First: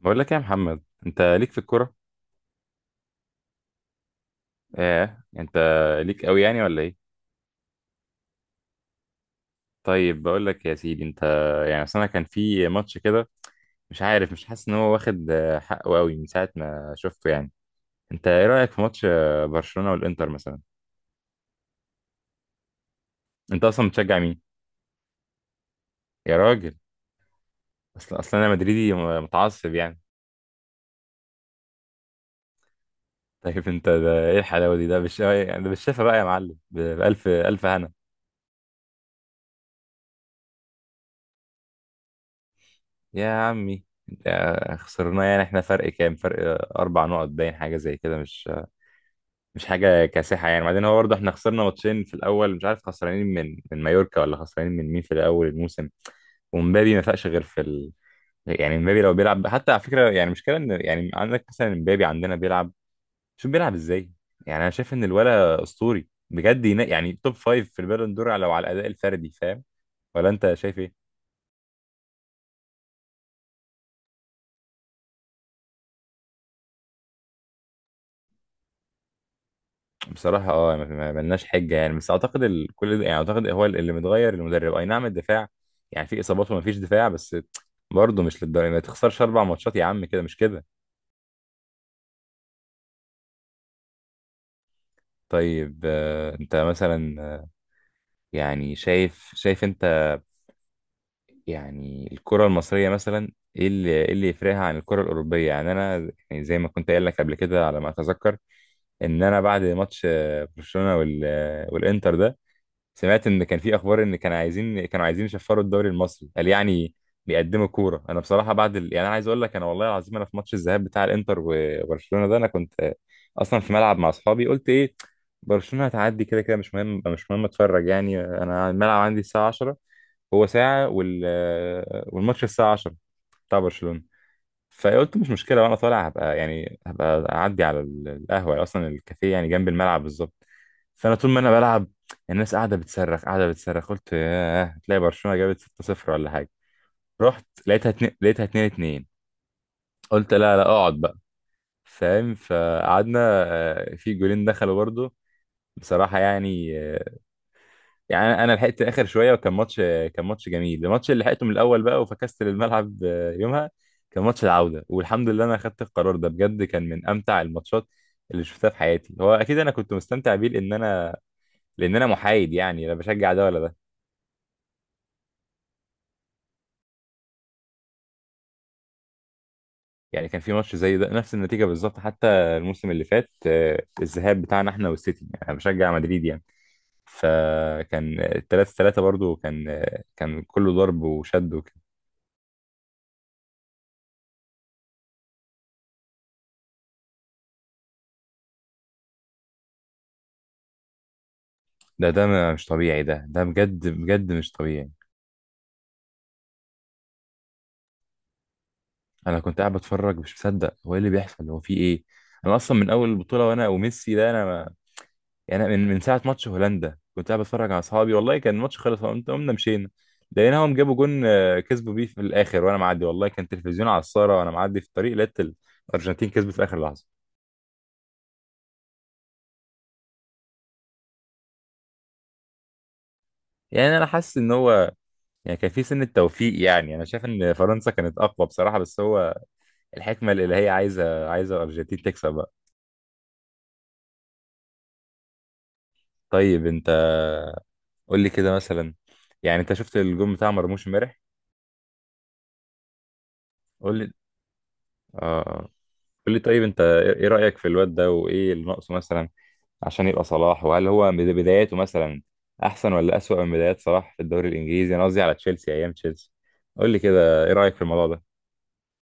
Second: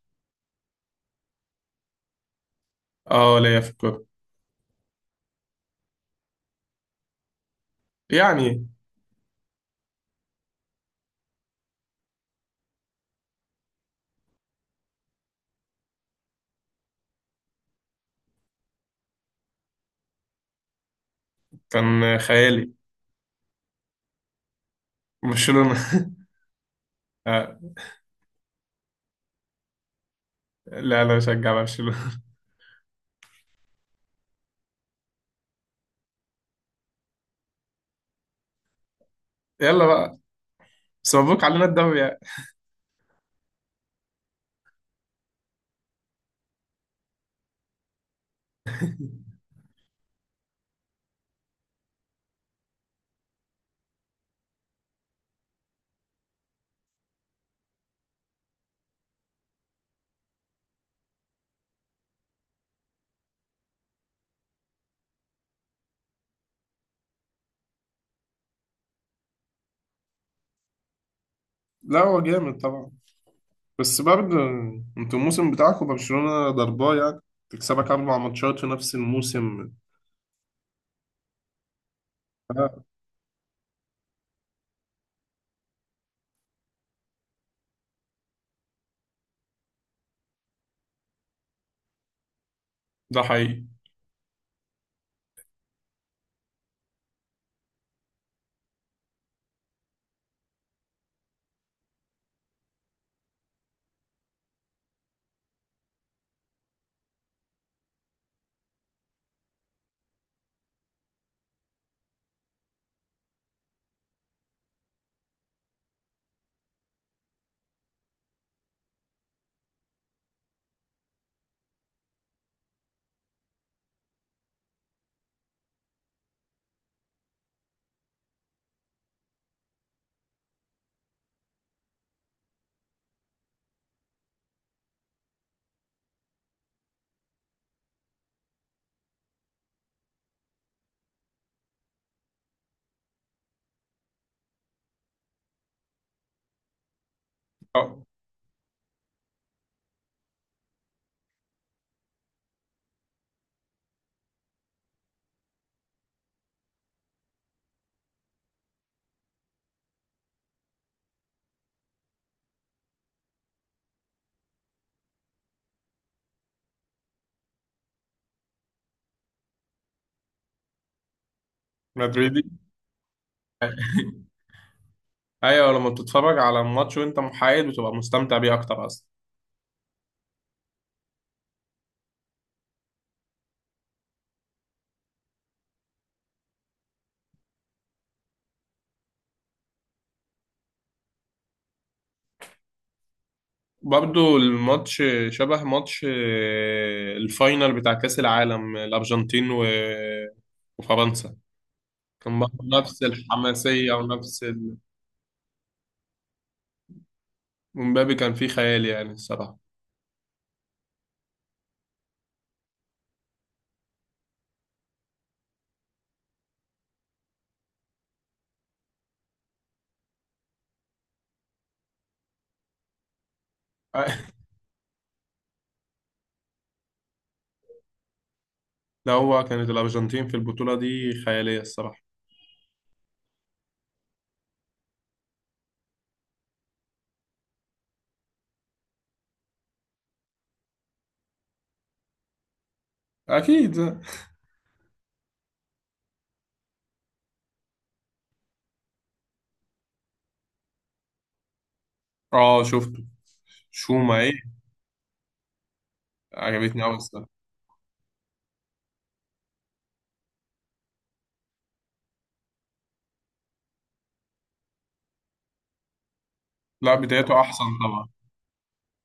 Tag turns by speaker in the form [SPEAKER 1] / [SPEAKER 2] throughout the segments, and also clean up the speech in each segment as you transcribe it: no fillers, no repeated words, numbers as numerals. [SPEAKER 1] بقول لك إيه يا محمد، انت ليك في الكوره؟
[SPEAKER 2] اه، ليا في الكورة.
[SPEAKER 1] ايه، انت ليك قوي يعني ولا ايه؟
[SPEAKER 2] يعني
[SPEAKER 1] طيب بقول لك يا سيدي انت، يعني اصل انا كان في ماتش كده، مش عارف، مش حاسس ان هو واخد حقه قوي من ساعه ما شفته يعني. انت ايه رايك في ماتش برشلونه والانتر مثلا؟
[SPEAKER 2] كان خيالي.
[SPEAKER 1] انت اصلا بتشجع مين؟
[SPEAKER 2] برشلونة.
[SPEAKER 1] يا راجل.
[SPEAKER 2] آه،
[SPEAKER 1] اصلا انا مدريدي متعصب يعني.
[SPEAKER 2] لا لا بشجع برشلونة.
[SPEAKER 1] طيب انت ده ايه الحلاوه دي؟ ده يعني ده بالشفا بقى يا معلم، بالف الف هنا.
[SPEAKER 2] يلا بقى. بس مبروك علينا الدوري يعني.
[SPEAKER 1] يا عمي. خسرناه يعني، احنا فرق كام فرق؟ 4 نقط، باين حاجه زي كده، مش حاجه كاسحه يعني. بعدين هو برضه احنا خسرنا ماتشين في الاول، مش عارف خسرانين من مايوركا ولا خسرانين من مين في الاول الموسم. ومبابي ما فاقش غير في يعني مبابي لو بيلعب، حتى على فكره يعني، مشكله ان يعني عندك مثلا مبابي عندنا بيلعب. شوف بيلعب ازاي. يعني انا شايف ان الولا اسطوري بجد، يعني توب فايف في البالون دور لو على الاداء الفردي، فاهم؟ ولا انت شايف ايه؟
[SPEAKER 2] لا هو جامد طبعا. بس برضه انتوا الموسم بتاعكم برشلونة ضرباه يعني. تكسبك 4 ماتشات في نفس الموسم.
[SPEAKER 1] بصراحة اه، ما ملناش حجة يعني، بس اعتقد
[SPEAKER 2] آه،
[SPEAKER 1] كل ده، يعني اعتقد هو اللي متغير، المدرب اي نعم، الدفاع يعني، في اصابات وما فيش دفاع، بس برضه مش للدرجة ما تخسرش 4 ماتشات يا عم، كده مش كده.
[SPEAKER 2] ده حقيقي.
[SPEAKER 1] طيب انت مثلا يعني شايف انت، يعني الكرة المصرية مثلا، ايه اللي يفرقها عن الكرة الأوروبية؟ يعني انا يعني زي ما كنت قايل لك قبل كده على ما اتذكر، ان انا بعد ماتش برشلونة والانتر ده، سمعت ان كان في اخبار ان كانوا عايزين كانوا عايزين يشفروا الدوري المصري قال يعني. بيقدموا كوره. انا بصراحه بعد يعني انا عايز اقول لك، انا والله العظيم انا في ماتش الذهاب بتاع الانتر وبرشلونه ده، انا كنت اصلا في ملعب مع اصحابي، قلت ايه، برشلونه هتعدي كده كده، مش مهم، مش مهم، اتفرج يعني، انا الملعب عندي الساعه 10، هو ساعه والماتش الساعه 10 بتاع برشلونه. فقلت مش مشكله، وانا طالع هبقى، يعني هبقى اعدي على القهوه، اصلا الكافيه يعني جنب الملعب بالظبط. فانا طول ما انا بلعب، الناس قاعده بتصرخ قاعده بتصرخ، قلت ياه تلاقي برشلونه جابت 6-0 ولا حاجه. رحت لقيتها
[SPEAKER 2] اه،
[SPEAKER 1] اتنين، لقيتها 2-2. قلت لا لا اقعد بقى، فاهم، فقعدنا. في جولين دخلوا برضه، بصراحه يعني. يعني انا لحقت اخر شويه، وكان ماتش، كان ماتش جميل، الماتش اللي لحقته من الاول بقى، وفكست للملعب يومها، كان ماتش العوده، والحمد لله انا اخدت القرار ده بجد، كان من امتع الماتشات اللي شفتها في حياتي، هو اكيد انا كنت مستمتع بيه لان انا، لان انا
[SPEAKER 2] مدريدي.
[SPEAKER 1] محايد يعني، لا بشجع ده ولا ده.
[SPEAKER 2] ايوه، لما بتتفرج على الماتش وانت محايد بتبقى مستمتع بيه اكتر اصلا.
[SPEAKER 1] يعني كان في ماتش زي ده نفس النتيجه بالظبط، حتى الموسم اللي فات الذهاب بتاعنا، احنا والسيتي، يعني انا بشجع مدريد يعني، فكان 3-3 برضو، كان كان كله ضرب وشد وكده.
[SPEAKER 2] برضو الماتش شبه ماتش الفاينل بتاع كأس العالم، الأرجنتين و- وفرنسا.
[SPEAKER 1] ده ده
[SPEAKER 2] كان برضو
[SPEAKER 1] مش طبيعي،
[SPEAKER 2] نفس
[SPEAKER 1] ده ده بجد
[SPEAKER 2] الحماسية
[SPEAKER 1] بجد
[SPEAKER 2] ونفس
[SPEAKER 1] مش
[SPEAKER 2] ال...
[SPEAKER 1] طبيعي.
[SPEAKER 2] ومبابي كان فيه خيال يعني
[SPEAKER 1] انا كنت
[SPEAKER 2] الصراحة.
[SPEAKER 1] قاعد بتفرج مش مصدق، هو ايه اللي بيحصل، هو في ايه. انا اصلا من اول البطوله وانا وميسي ده، انا ما... يعني أنا من ساعه ماتش هولندا كنت قاعد بتفرج على اصحابي، والله كان الماتش خلص، قمت قمنا مشينا، لقيناهم جابوا جون كسبوا بيه في الاخر، وانا معدي، والله كان تلفزيون على الساره وانا معدي في الطريق، لقيت الارجنتين كسبت في اخر لحظه.
[SPEAKER 2] لا، هو كانت الأرجنتين في البطولة دي خيالية الصراحة.
[SPEAKER 1] يعني انا حاسس ان هو يعني كان في سن التوفيق، يعني انا شايف ان فرنسا كانت اقوى بصراحه، بس هو الحكمه الالهيه عايزه الارجنتين تكسب بقى.
[SPEAKER 2] أكيد.
[SPEAKER 1] طيب انت، قول لي كده مثلا، يعني انت شفت الجون بتاع مرموش امبارح؟
[SPEAKER 2] اه، شفته.
[SPEAKER 1] قول لي
[SPEAKER 2] شوما ايه؟
[SPEAKER 1] اه. قول لي، طيب انت
[SPEAKER 2] عجبتني أوي
[SPEAKER 1] ايه إيه
[SPEAKER 2] الصراحة.
[SPEAKER 1] رأيك في الواد ده، وايه اللي ناقصه مثلا عشان يبقى صلاح؟ وهل هو بداياته مثلا احسن ولا أسوأ من بدايات صلاح في الدوري الانجليزي؟ انا قصدي على تشيلسي، ايام تشيلسي. قول
[SPEAKER 2] لا،
[SPEAKER 1] لي
[SPEAKER 2] بدايته
[SPEAKER 1] كده ايه
[SPEAKER 2] أحسن
[SPEAKER 1] رأيك في الموضوع
[SPEAKER 2] طبعا.
[SPEAKER 1] ده.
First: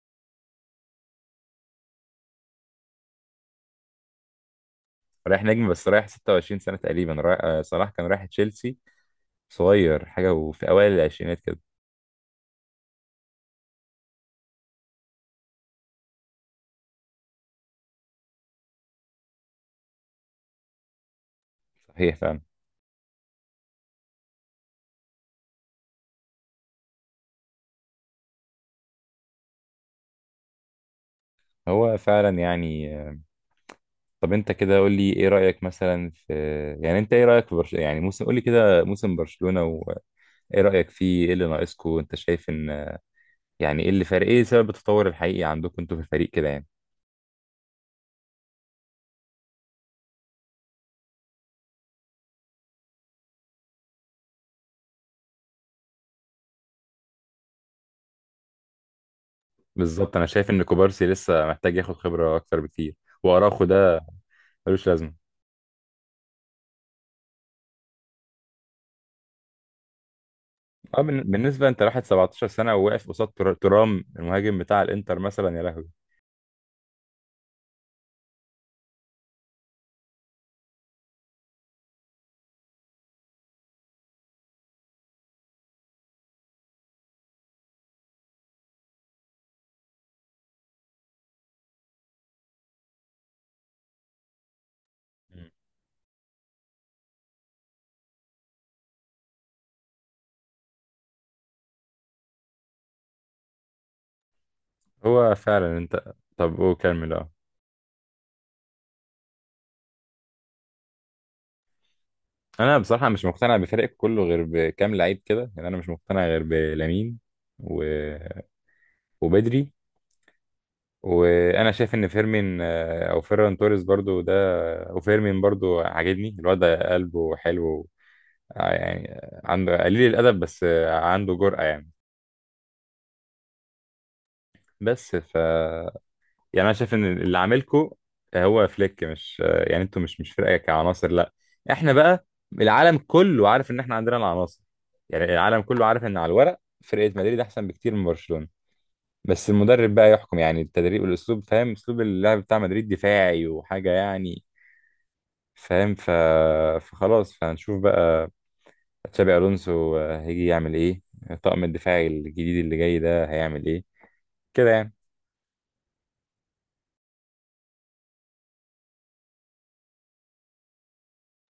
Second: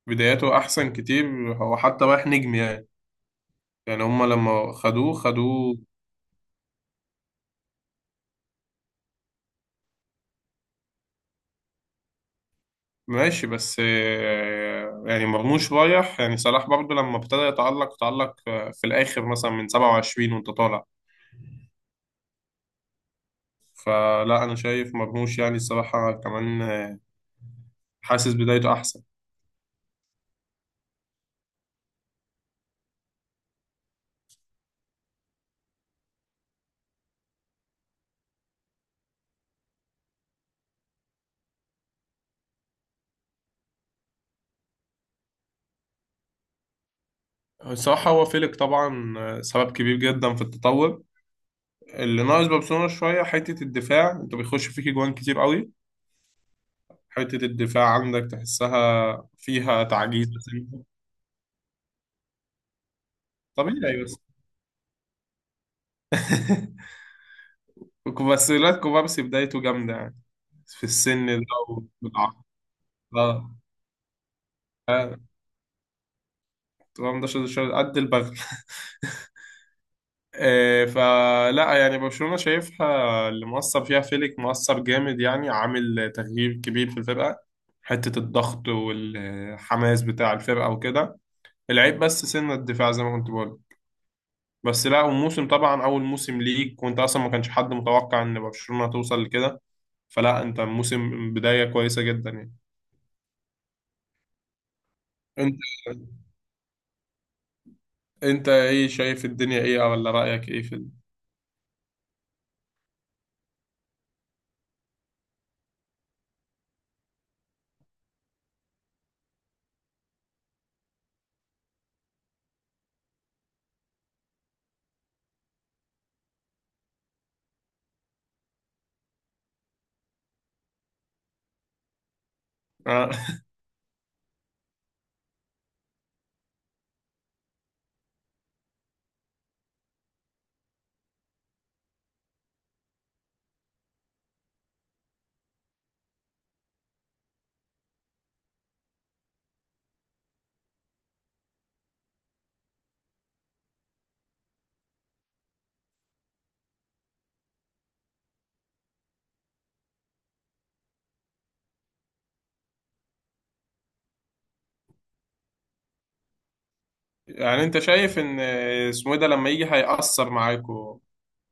[SPEAKER 2] بدايته أحسن كتير. هو حتى رايح نجم يعني. يعني هما لما خدوه
[SPEAKER 1] رايح نجم،
[SPEAKER 2] خدوه.
[SPEAKER 1] بس رايح 26 سنة تقريبا، رايح صلاح كان رايح تشيلسي صغير حاجة، وفي اوائل العشرينات كده.
[SPEAKER 2] ماشي، بس يعني مرموش رايح، يعني صلاح برضو لما ابتدى يتألق تألق في الآخر مثلا من 27 وأنت طالع.
[SPEAKER 1] صحيح فعلا.
[SPEAKER 2] فلا أنا شايف مرموش، يعني الصراحة كمان حاسس بدايته أحسن.
[SPEAKER 1] هو فعلا يعني طب انت كده قول لي ايه رأيك مثلا في، يعني انت ايه رأيك في برشلونة، يعني موسم، قول لي كده موسم برشلونة، ايه رأيك فيه، ايه اللي ناقصكم؟ انت شايف ان يعني ايه اللي فارق، ايه سبب التطور الحقيقي عندكم انتوا في الفريق كده يعني.
[SPEAKER 2] الصراحة هو فيليك طبعا، سبب كبير جدا في التطور. اللي ناقص برشلونة شوية حتة الدفاع، أنت بيخش فيك جوان كتير قوي. حتة الدفاع عندك تحسها فيها
[SPEAKER 1] بالظبط، انا
[SPEAKER 2] تعجيز بس.
[SPEAKER 1] شايف ان كوبارسي لسه محتاج ياخد خبرة اكتر بكتير. واراخو ده
[SPEAKER 2] طبيعي بس.
[SPEAKER 1] ملوش لازمه.
[SPEAKER 2] وكوفاسيلاتكو بقى، بس لا كوبارسي بدايته جامدة يعني في
[SPEAKER 1] اه
[SPEAKER 2] السن ده.
[SPEAKER 1] بالنسبة انت راحت
[SPEAKER 2] والعقل.
[SPEAKER 1] 17 سنة وواقف قصاد
[SPEAKER 2] اه.
[SPEAKER 1] ترام المهاجم بتاع الانتر
[SPEAKER 2] آه.
[SPEAKER 1] مثلا، يا لهوي.
[SPEAKER 2] تمام. ده قد البغل. فلا يعني برشلونة شايفها، اللي مؤثر فيها فيليك، مؤثر جامد يعني، عامل تغيير كبير في الفرقة. حتة الضغط والحماس بتاع الفرقة وكده. العيب بس سن الدفاع زي ما كنت بقول. بس لا، وموسم
[SPEAKER 1] مم.
[SPEAKER 2] طبعا أول موسم ليك وأنت أصلا ما كانش حد متوقع إن برشلونة توصل لكده. فلا أنت موسم بداية كويسة جدا يعني.
[SPEAKER 1] هو
[SPEAKER 2] أنت
[SPEAKER 1] فعلا انت. طب وكمل اه.
[SPEAKER 2] انت ايه شايف، الدنيا ايه، ولا رأيك ايه؟
[SPEAKER 1] انا بصراحة مش مقتنع بفريق كله غير بكام لعيب كده، يعني انا مش مقتنع غير بلامين و... وبدري، وانا شايف ان فيرمين او فيران توريس برضو ده. وفيرمين برضو عاجبني الواد ده، قلبه حلو، يعني عنده قليل الادب، بس عنده جرأة يعني.
[SPEAKER 2] آه.
[SPEAKER 1] بس ف، يعني انا شايف ان اللي عاملكو هو فليك، مش يعني انتوا مش فرقة كعناصر، لا. احنا بقى، العالم كله عارف ان احنا عندنا العناصر. يعني العالم كله عارف ان على الورق فرقة مدريد احسن بكتير من برشلونة، بس المدرب بقى يحكم يعني، التدريب والاسلوب، فاهم؟ اسلوب اللعب بتاع مدريد دفاعي وحاجه يعني، فاهم؟ فخلاص، فهنشوف بقى تشابي الونسو هيجي يعمل ايه، الطاقم الدفاعي الجديد اللي جاي ده هيعمل ايه، كده يعني.
[SPEAKER 2] يعني انت شايف ان اسمه إيه ده لما يجي هيأثر معاكوا،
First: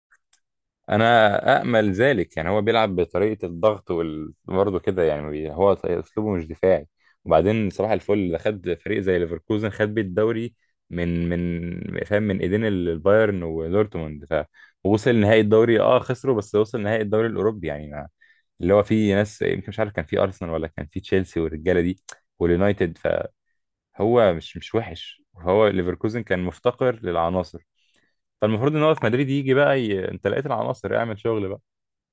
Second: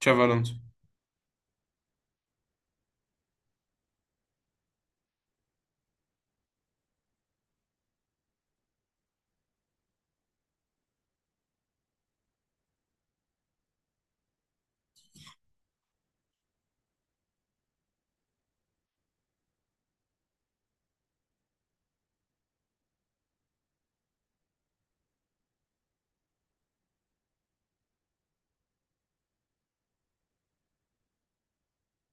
[SPEAKER 2] تشافي الونسو.
[SPEAKER 1] انا امل ذلك يعني. هو بيلعب بطريقه الضغط برضه كده يعني، هو اسلوبه مش دفاعي. وبعدين صباح الفل ده خد فريق زي ليفركوزن، خد بيه الدوري من فاهم، من ايدين البايرن ودورتموند ف، ووصل نهائي الدوري، اه خسروا بس وصل نهائي الدوري الاوروبي يعني ما... اللي هو فيه ناس، يمكن مش عارف، كان فيه ارسنال ولا كان فيه تشيلسي والرجاله دي واليونايتد. فهو مش وحش، هو ليفركوزن كان مفتقر للعناصر. فالمفروض ان هو في مدريد يجي بقى انت لقيت العناصر، اعمل شغل بقى.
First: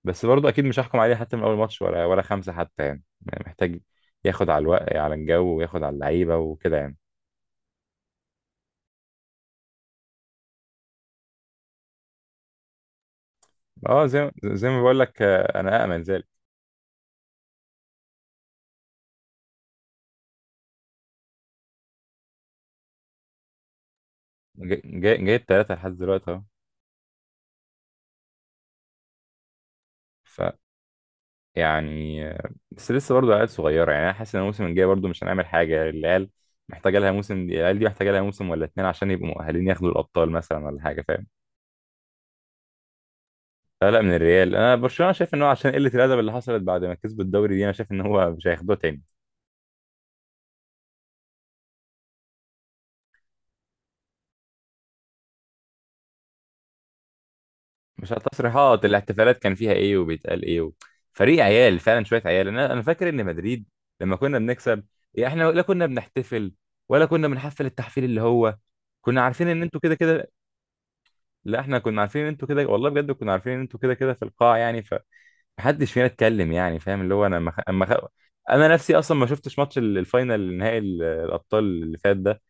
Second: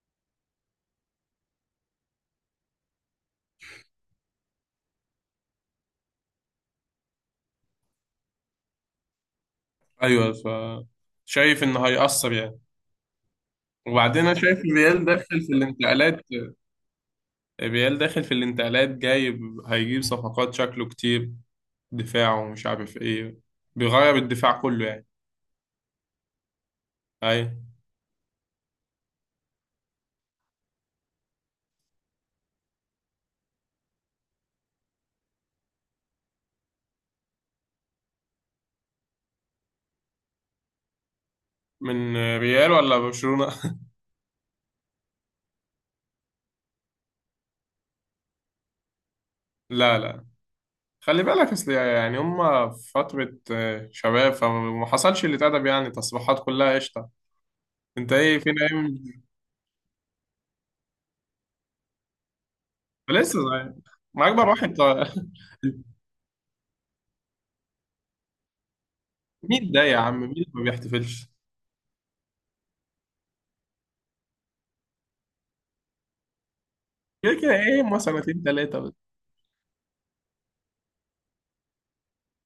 [SPEAKER 1] بس برضه اكيد مش هحكم عليه حتى من اول ماتش، ولا خمسه حتى يعني. يعني محتاج ياخد على الوقت، على الجو، وياخد على اللعيبه وكده يعني.
[SPEAKER 2] ايوه. شايف انه هيأثر يعني.
[SPEAKER 1] اه
[SPEAKER 2] وبعدين
[SPEAKER 1] زي
[SPEAKER 2] انا شايف
[SPEAKER 1] زي ما بقول
[SPEAKER 2] ريال
[SPEAKER 1] لك،
[SPEAKER 2] داخل في
[SPEAKER 1] انا امل
[SPEAKER 2] الانتقالات
[SPEAKER 1] ذلك.
[SPEAKER 2] ريال داخل في الانتقالات جايب. هيجيب صفقات شكله كتير، دفاعه ومش عارف ايه. بيغير الدفاع كله يعني.
[SPEAKER 1] جايب ثلاثه لحد دلوقتي اهو.
[SPEAKER 2] ايوه.
[SPEAKER 1] ف، يعني بس لسه برضه عيال صغيره، يعني انا حاسس ان الموسم الجاي برضه مش هنعمل حاجه. العيال محتاجه لها موسم، العيال دي محتاجه لها موسم ولا اتنين عشان يبقوا مؤهلين ياخدوا الابطال مثلا ولا حاجه، فاهم؟
[SPEAKER 2] من ريال ولا برشلونة؟
[SPEAKER 1] لا لا، من الريال. انا برشلونه شايف ان هو عشان قله الادب اللي حصلت بعد ما كسبوا الدوري دي، انا شايف ان هو مش هياخدوه تاني.
[SPEAKER 2] لا لا. خلي بالك، اصل يعني هما في فترة شباب، فما حصلش اللي اتأدب يعني، تصريحات كلها قشطة.
[SPEAKER 1] مش
[SPEAKER 2] انت
[SPEAKER 1] على
[SPEAKER 2] ايه، فينا
[SPEAKER 1] التصريحات،
[SPEAKER 2] ايه؟
[SPEAKER 1] الاحتفالات كان فيها ايه وبيتقال ايه و... فريق عيال فعلا، شويه عيال. انا فاكر ان
[SPEAKER 2] لسه
[SPEAKER 1] مدريد
[SPEAKER 2] صغير.
[SPEAKER 1] لما
[SPEAKER 2] ما
[SPEAKER 1] كنا
[SPEAKER 2] اكبر واحد
[SPEAKER 1] بنكسب، يعني
[SPEAKER 2] طا-
[SPEAKER 1] احنا لا كنا بنحتفل ولا كنا بنحفل التحفيل اللي هو، كنا عارفين ان
[SPEAKER 2] مين
[SPEAKER 1] انتوا
[SPEAKER 2] ده
[SPEAKER 1] كده
[SPEAKER 2] يا عم؟
[SPEAKER 1] كده.
[SPEAKER 2] مين ما بيحتفلش؟
[SPEAKER 1] لا احنا كنا عارفين ان انتوا كده، والله بجد كنا عارفين ان انتوا كده كده في القاع يعني، فمحدش فينا اتكلم يعني، فاهم، اللي هو
[SPEAKER 2] كده
[SPEAKER 1] انا
[SPEAKER 2] كده ايه، هما سنتين
[SPEAKER 1] انا
[SPEAKER 2] تلاتة
[SPEAKER 1] نفسي
[SPEAKER 2] بس.
[SPEAKER 1] اصلا ما شفتش ماتش الفاينل، نهائي الابطال اللي فات ده،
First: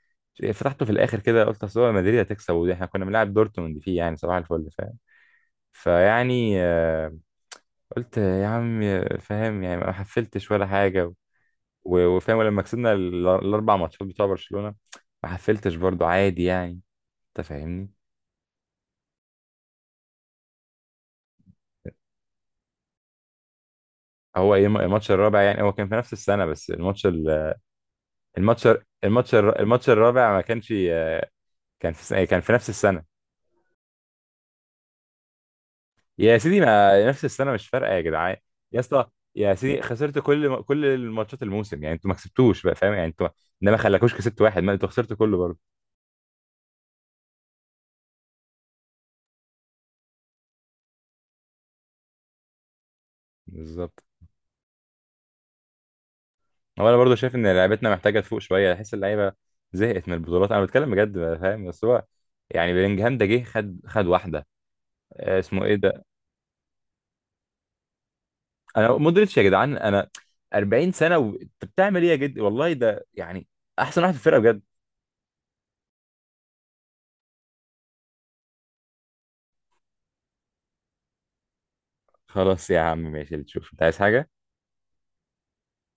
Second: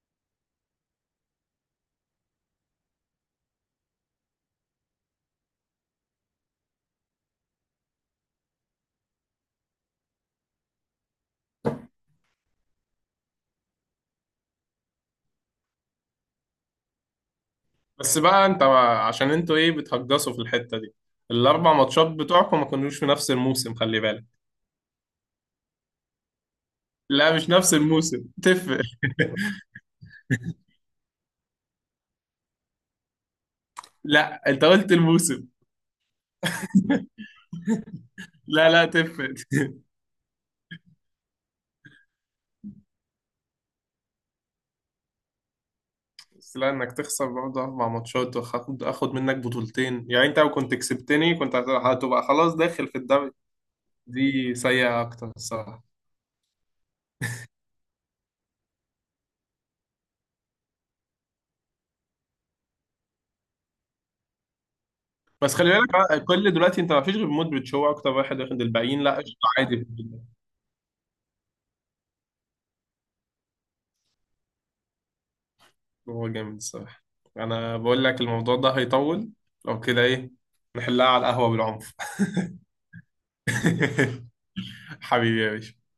[SPEAKER 1] فتحته في الاخر كده، قلت اصل هو مدريد هتكسب، ودي احنا كنا بنلعب دورتموند فيه يعني، صباح الفل فاهم. فيعني قلت يا عم. فاهم، يعني ما حفلتش ولا حاجة. وفاهم، ولما كسبنا ال4 ماتشات بتوع برشلونة ما حفلتش برضو، عادي يعني. أنت فاهمني.
[SPEAKER 2] بس بقى انت، عشان انتوا ايه بتهجصوا في الحتة دي؟ الاربع ماتشات بتوعكم ما كانوش في نفس الموسم، خلي بالك.
[SPEAKER 1] هو إيه الماتش الرابع يعني، هو كان في نفس السنة، بس الماتش
[SPEAKER 2] لا، مش نفس الموسم،
[SPEAKER 1] الماتش
[SPEAKER 2] تفرق.
[SPEAKER 1] الرابع ما كانش كان في سنة، كان في نفس السنة.
[SPEAKER 2] لا، انت قلت الموسم.
[SPEAKER 1] يا سيدي، ما نفس السنة مش فارقة يا جدعان.
[SPEAKER 2] لا
[SPEAKER 1] يا
[SPEAKER 2] لا،
[SPEAKER 1] اسطى،
[SPEAKER 2] تفرق.
[SPEAKER 1] يا سيدي خسرت كل الماتشات الموسم يعني انتوا ما كسبتوش بقى، فاهم، يعني انتوا ده ما خلاكوش كسبت واحد، ما انتوا خسرتوا كله برضه.
[SPEAKER 2] بس لا، انك تخسر برضه 4 ماتشات، واخد اخد منك بطولتين، يعني انت لو كنت كسبتني كنت هتبقى خلاص داخل في الدوري.
[SPEAKER 1] بالظبط.
[SPEAKER 2] دي سيئة اكتر الصراحة.
[SPEAKER 1] هو انا برضو شايف ان لعبتنا محتاجه تفوق شويه، احس اللعيبه زهقت من البطولات، انا بتكلم بجد بقى، فاهم؟ بس هو يعني بلينجهام ده جه خد واحده
[SPEAKER 2] بس
[SPEAKER 1] اسمه
[SPEAKER 2] خلي
[SPEAKER 1] ايه
[SPEAKER 2] بالك
[SPEAKER 1] ده.
[SPEAKER 2] بقى، كل دلوقتي انت ما فيش غير مودريتش، هو اكتر واحد واخد،
[SPEAKER 1] انا
[SPEAKER 2] الباقيين لا،
[SPEAKER 1] مودريتش
[SPEAKER 2] قشطة
[SPEAKER 1] يا
[SPEAKER 2] عادي
[SPEAKER 1] جدعان،
[SPEAKER 2] في
[SPEAKER 1] انا
[SPEAKER 2] الدنيا.
[SPEAKER 1] 40 سنه وانت بتعمل ايه يا جد، والله ده يعني احسن واحد في الفرقه بجد.
[SPEAKER 2] هو جامد الصراحة. انا بقول لك الموضوع ده هيطول. لو كده، ايه نحلها على القهوة بالعنف.
[SPEAKER 1] خلاص يا عم، ماشي اللي تشوف، انت عايز حاجه.
[SPEAKER 2] حبيبي يا باشا.